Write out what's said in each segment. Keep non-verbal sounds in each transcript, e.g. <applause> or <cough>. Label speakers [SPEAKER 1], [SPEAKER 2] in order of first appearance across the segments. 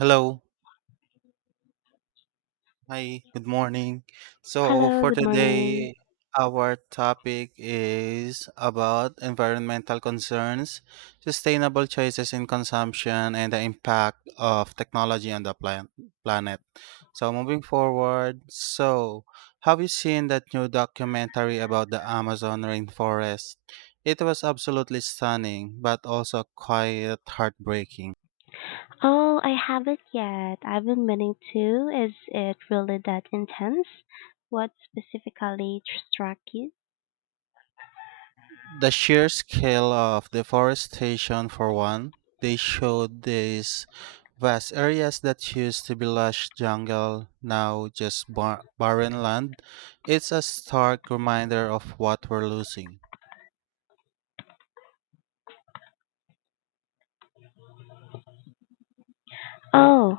[SPEAKER 1] Hello. Hi. Good morning. So
[SPEAKER 2] Hello,
[SPEAKER 1] for
[SPEAKER 2] good morning.
[SPEAKER 1] today, our topic is about environmental concerns, sustainable choices in consumption, and the impact of technology on the planet. So moving forward, have you seen that new documentary about the Amazon rainforest? It was absolutely stunning, but also quite heartbreaking.
[SPEAKER 2] Oh, I haven't yet. I've been meaning to. Is it really that intense? What specifically struck you?
[SPEAKER 1] The sheer scale of deforestation, for one, they showed these vast areas that used to be lush jungle, now just barren land. It's a stark reminder of what we're losing.
[SPEAKER 2] Oh,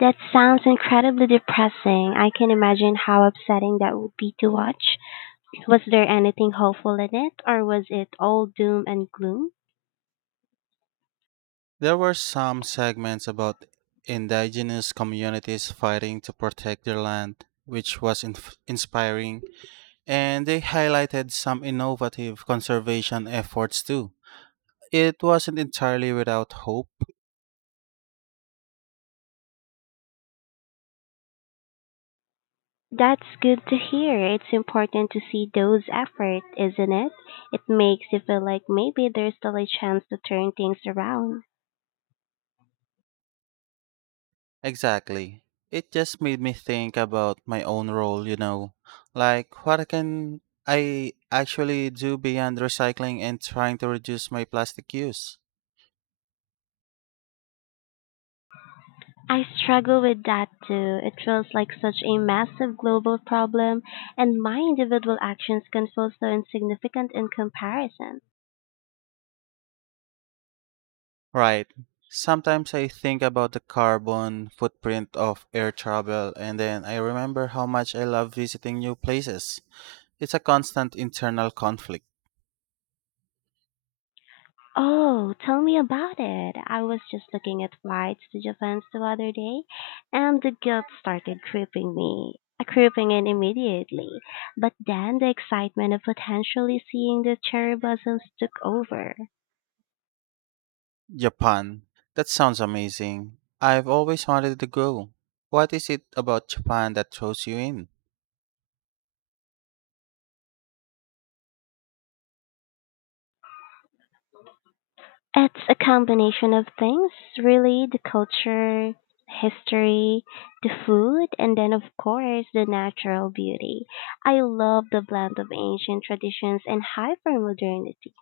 [SPEAKER 2] that sounds incredibly depressing. I can imagine how upsetting that would be to watch. Was there anything hopeful in it, or was it all doom and gloom?
[SPEAKER 1] There were some segments about indigenous communities fighting to protect their land, which was inspiring, and they highlighted some innovative conservation efforts too. It wasn't entirely without hope.
[SPEAKER 2] That's good to hear. It's important to see those efforts, isn't it? It makes you feel like maybe there's still a chance to turn things around.
[SPEAKER 1] Exactly. It just made me think about my own role, Like, what can I actually do beyond recycling and trying to reduce my plastic use?
[SPEAKER 2] I struggle with that too. It feels like such a massive global problem, and my individual actions can feel so insignificant in comparison.
[SPEAKER 1] Right. Sometimes I think about the carbon footprint of air travel, and then I remember how much I love visiting new places. It's a constant internal conflict.
[SPEAKER 2] Oh, tell me about it. I was just looking at flights to Japan the other day, and the guilt started creeping in immediately. But then the excitement of potentially seeing the cherry blossoms took over.
[SPEAKER 1] Japan. That sounds amazing. I've always wanted to go. What is it about Japan that throws you in?
[SPEAKER 2] It's a combination of things, really, the culture, history, the food, and then of course the natural beauty. I love the blend of ancient traditions and hypermodernity.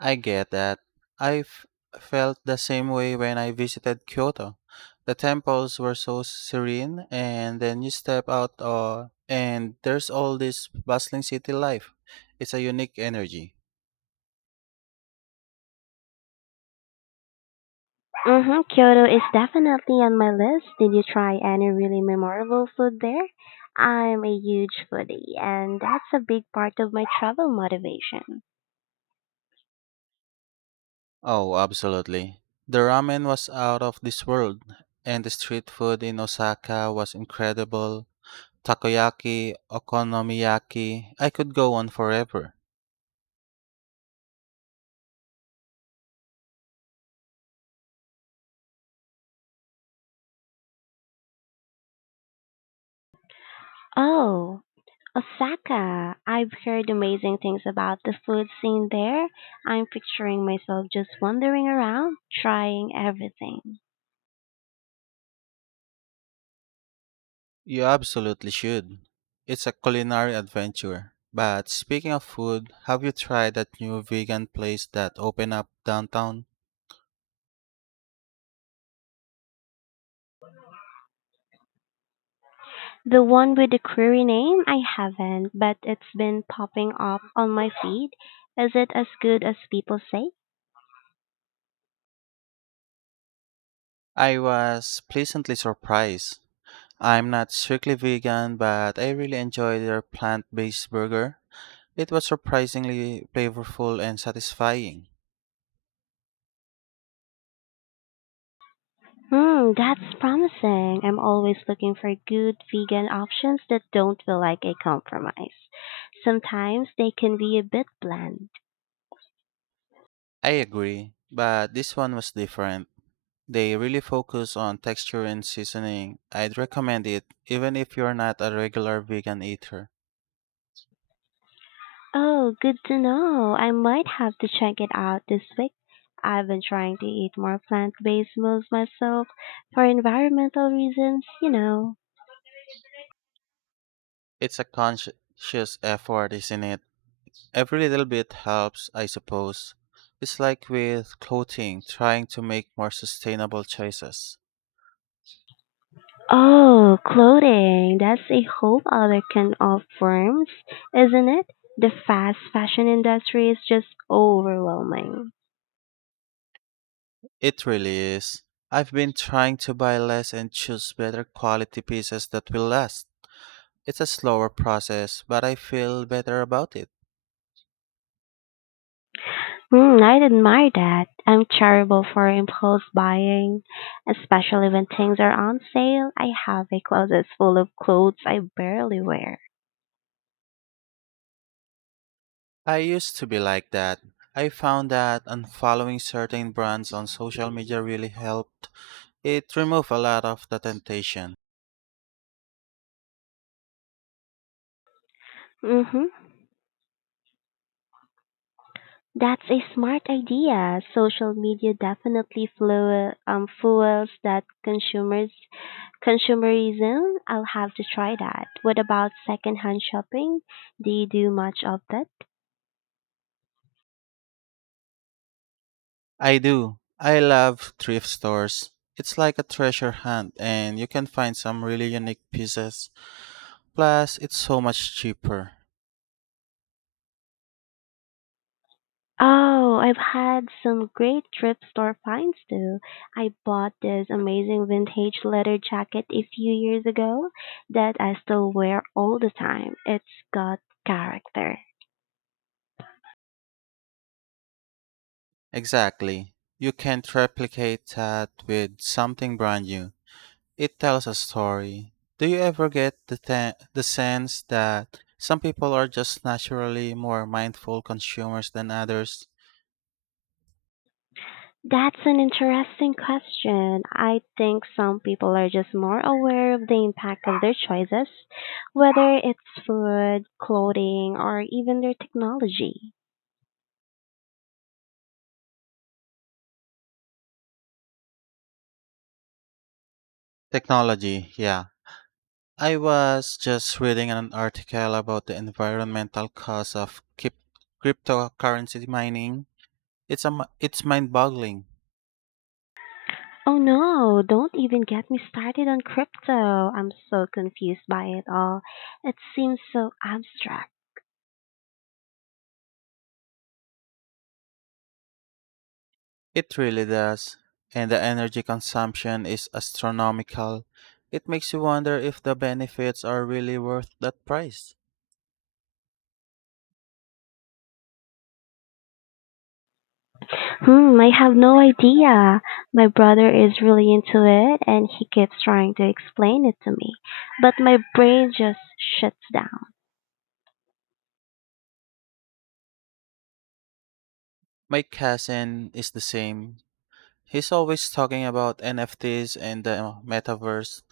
[SPEAKER 1] I get that. I've felt the same way when I visited Kyoto. The temples were so serene, and then you step out and there's all this bustling city life. It's a unique energy.
[SPEAKER 2] Mhm, Kyoto is definitely on my list. Did you try any really memorable food there? I'm a huge foodie, and that's a big part of my travel motivation.
[SPEAKER 1] Oh, absolutely. The ramen was out of this world, and the street food in Osaka was incredible. Takoyaki, okonomiyaki, I could go on forever.
[SPEAKER 2] Oh, Osaka. I've heard amazing things about the food scene there. I'm picturing myself just wandering around, trying everything.
[SPEAKER 1] You absolutely should. It's a culinary adventure. But speaking of food, have you tried that new vegan place that opened up downtown?
[SPEAKER 2] The one with the query name, I haven't, but it's been popping up on my feed. Is it as good as people say?
[SPEAKER 1] I was pleasantly surprised. I'm not strictly vegan, but I really enjoyed their plant based burger. It was surprisingly flavorful and satisfying.
[SPEAKER 2] Hmm, that's promising. I'm always looking for good vegan options that don't feel like a compromise. Sometimes they can be a bit bland.
[SPEAKER 1] I agree, but this one was different. They really focus on texture and seasoning. I'd recommend it, even if you're not a regular vegan eater.
[SPEAKER 2] Oh, good to know. I might have to check it out this week. I've been trying to eat more plant-based meals myself for environmental reasons, you know.
[SPEAKER 1] It's a conscious effort, isn't it? Every little bit helps, I suppose. It's like with clothing, trying to make more sustainable choices.
[SPEAKER 2] Oh, clothing. That's a whole other can of worms, isn't it? The fast fashion industry is just overwhelming.
[SPEAKER 1] It really is. I've been trying to buy less and choose better quality pieces that will last. It's a slower process, but I feel better about it.
[SPEAKER 2] Hmm, I'd admire that. I'm terrible for impulse buying, especially when things are on sale. I have a closet full of clothes I barely wear.
[SPEAKER 1] I used to be like that. I found that unfollowing certain brands on social media really helped. It removed a lot of the temptation.
[SPEAKER 2] Mm-hmm. That's a smart idea. Social media definitely fuels that consumers consumerism. I'll have to try that. What about secondhand shopping? Do you do much of that?
[SPEAKER 1] I do. I love thrift stores. It's like a treasure hunt and you can find some really unique pieces. Plus, it's so much cheaper.
[SPEAKER 2] Oh, I've had some great thrift store finds too. I bought this amazing vintage leather jacket a few years ago that I still wear all the time. It's got character.
[SPEAKER 1] Exactly. You can't replicate that with something brand new. It tells a story. Do you ever get the sense that some people are just naturally more mindful consumers than others?
[SPEAKER 2] That's an interesting question. I think some people are just more aware of the impact of their choices, whether it's food, clothing, or even their technology.
[SPEAKER 1] Technology, yeah. I was just reading an article about the environmental cost of cryptocurrency mining. It's it's mind-boggling.
[SPEAKER 2] Oh no, don't even get me started on crypto. I'm so confused by it all. It seems so abstract.
[SPEAKER 1] It really does, and the energy consumption is astronomical. It makes you wonder if the benefits are really worth that price.
[SPEAKER 2] Hmm, I have no idea. My brother is really into it and he keeps trying to explain it to me, but my brain just shuts down.
[SPEAKER 1] My cousin is the same. He's always talking about NFTs and the metaverse.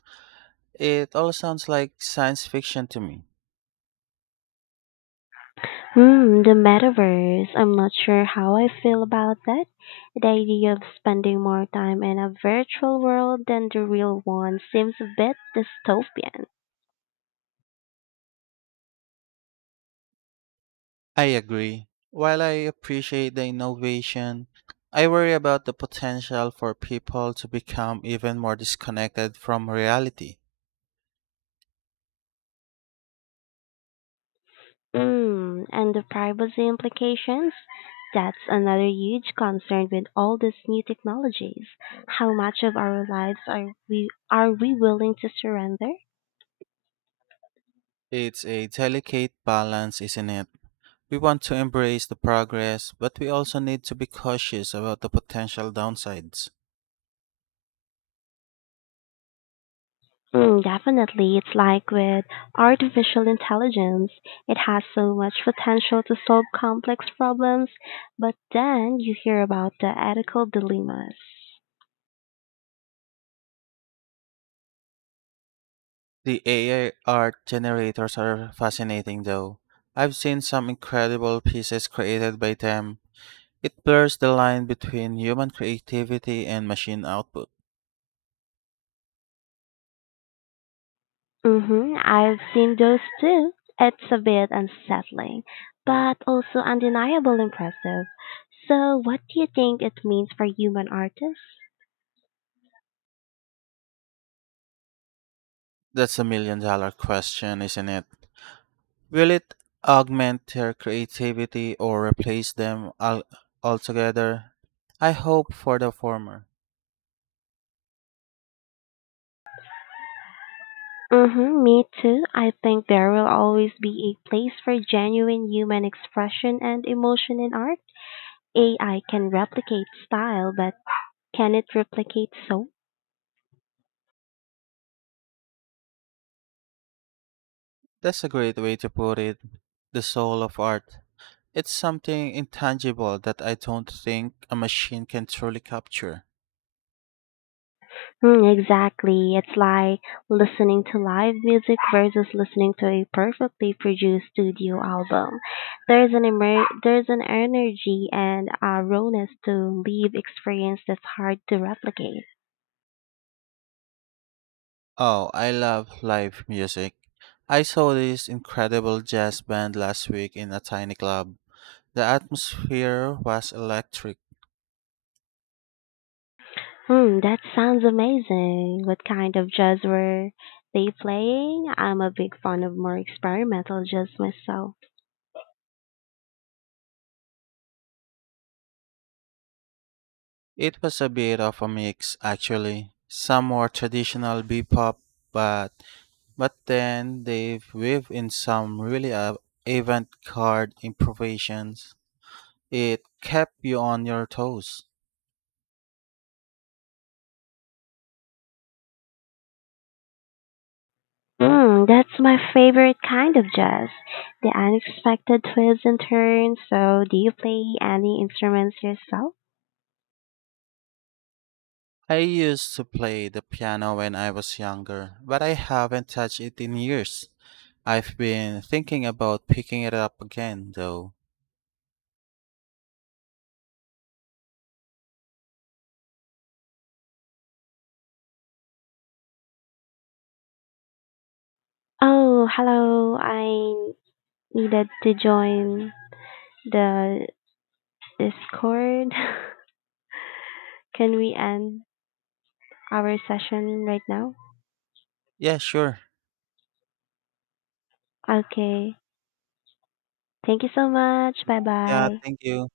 [SPEAKER 1] It all sounds like science fiction to me.
[SPEAKER 2] Hmm, the metaverse. I'm not sure how I feel about that. The idea of spending more time in a virtual world than the real one seems a bit dystopian.
[SPEAKER 1] I agree. While I appreciate the innovation, I worry about the potential for people to become even more disconnected from reality.
[SPEAKER 2] Hmm, and the privacy implications? That's another huge concern with all these new technologies. How much of our lives are we willing to surrender?
[SPEAKER 1] It's a delicate balance, isn't it? We want to embrace the progress, but we also need to be cautious about the potential downsides.
[SPEAKER 2] Mm, definitely. It's like with artificial intelligence, it has so much potential to solve complex problems, but then you hear about the ethical dilemmas.
[SPEAKER 1] The AI art generators are fascinating though. I've seen some incredible pieces created by them. It blurs the line between human creativity and machine output.
[SPEAKER 2] Mm-hmm. I've seen those too. It's a bit unsettling, but also undeniable impressive. So, what do you think it means for human artists?
[SPEAKER 1] That's a million dollar question, isn't it? Will it augment their creativity or replace them altogether? I hope for the former.
[SPEAKER 2] Mm-hmm, me too. I think there will always be a place for genuine human expression and emotion in art. AI can replicate style, but can it replicate soul?
[SPEAKER 1] That's a great way to put it. The soul of art. It's something intangible that I don't think a machine can truly capture.
[SPEAKER 2] Mm, exactly. It's like listening to live music versus listening to a perfectly produced studio album. There's an energy and a rawness to live experience that's hard to replicate.
[SPEAKER 1] Oh, I love live music. I saw this incredible jazz band last week in a tiny club. The atmosphere was electric.
[SPEAKER 2] Hmm, that sounds amazing. What kind of jazz were they playing? I'm a big fan of more experimental jazz myself.
[SPEAKER 1] It was a bit of a mix, actually. Some more traditional bebop, but then they've weaved in some really avant-garde improvisations. It kept you on your toes.
[SPEAKER 2] Mm, that's my favorite kind of jazz, the unexpected twists and turns. So, do you play any instruments yourself?
[SPEAKER 1] I used to play the piano when I was younger, but I haven't touched it in years. I've been thinking about picking it up again, though.
[SPEAKER 2] Oh, hello. I needed to join the Discord. <laughs> Can we end our session right now?
[SPEAKER 1] Yeah, sure.
[SPEAKER 2] Okay. Thank you so much. Bye
[SPEAKER 1] Yeah,
[SPEAKER 2] bye.
[SPEAKER 1] thank you.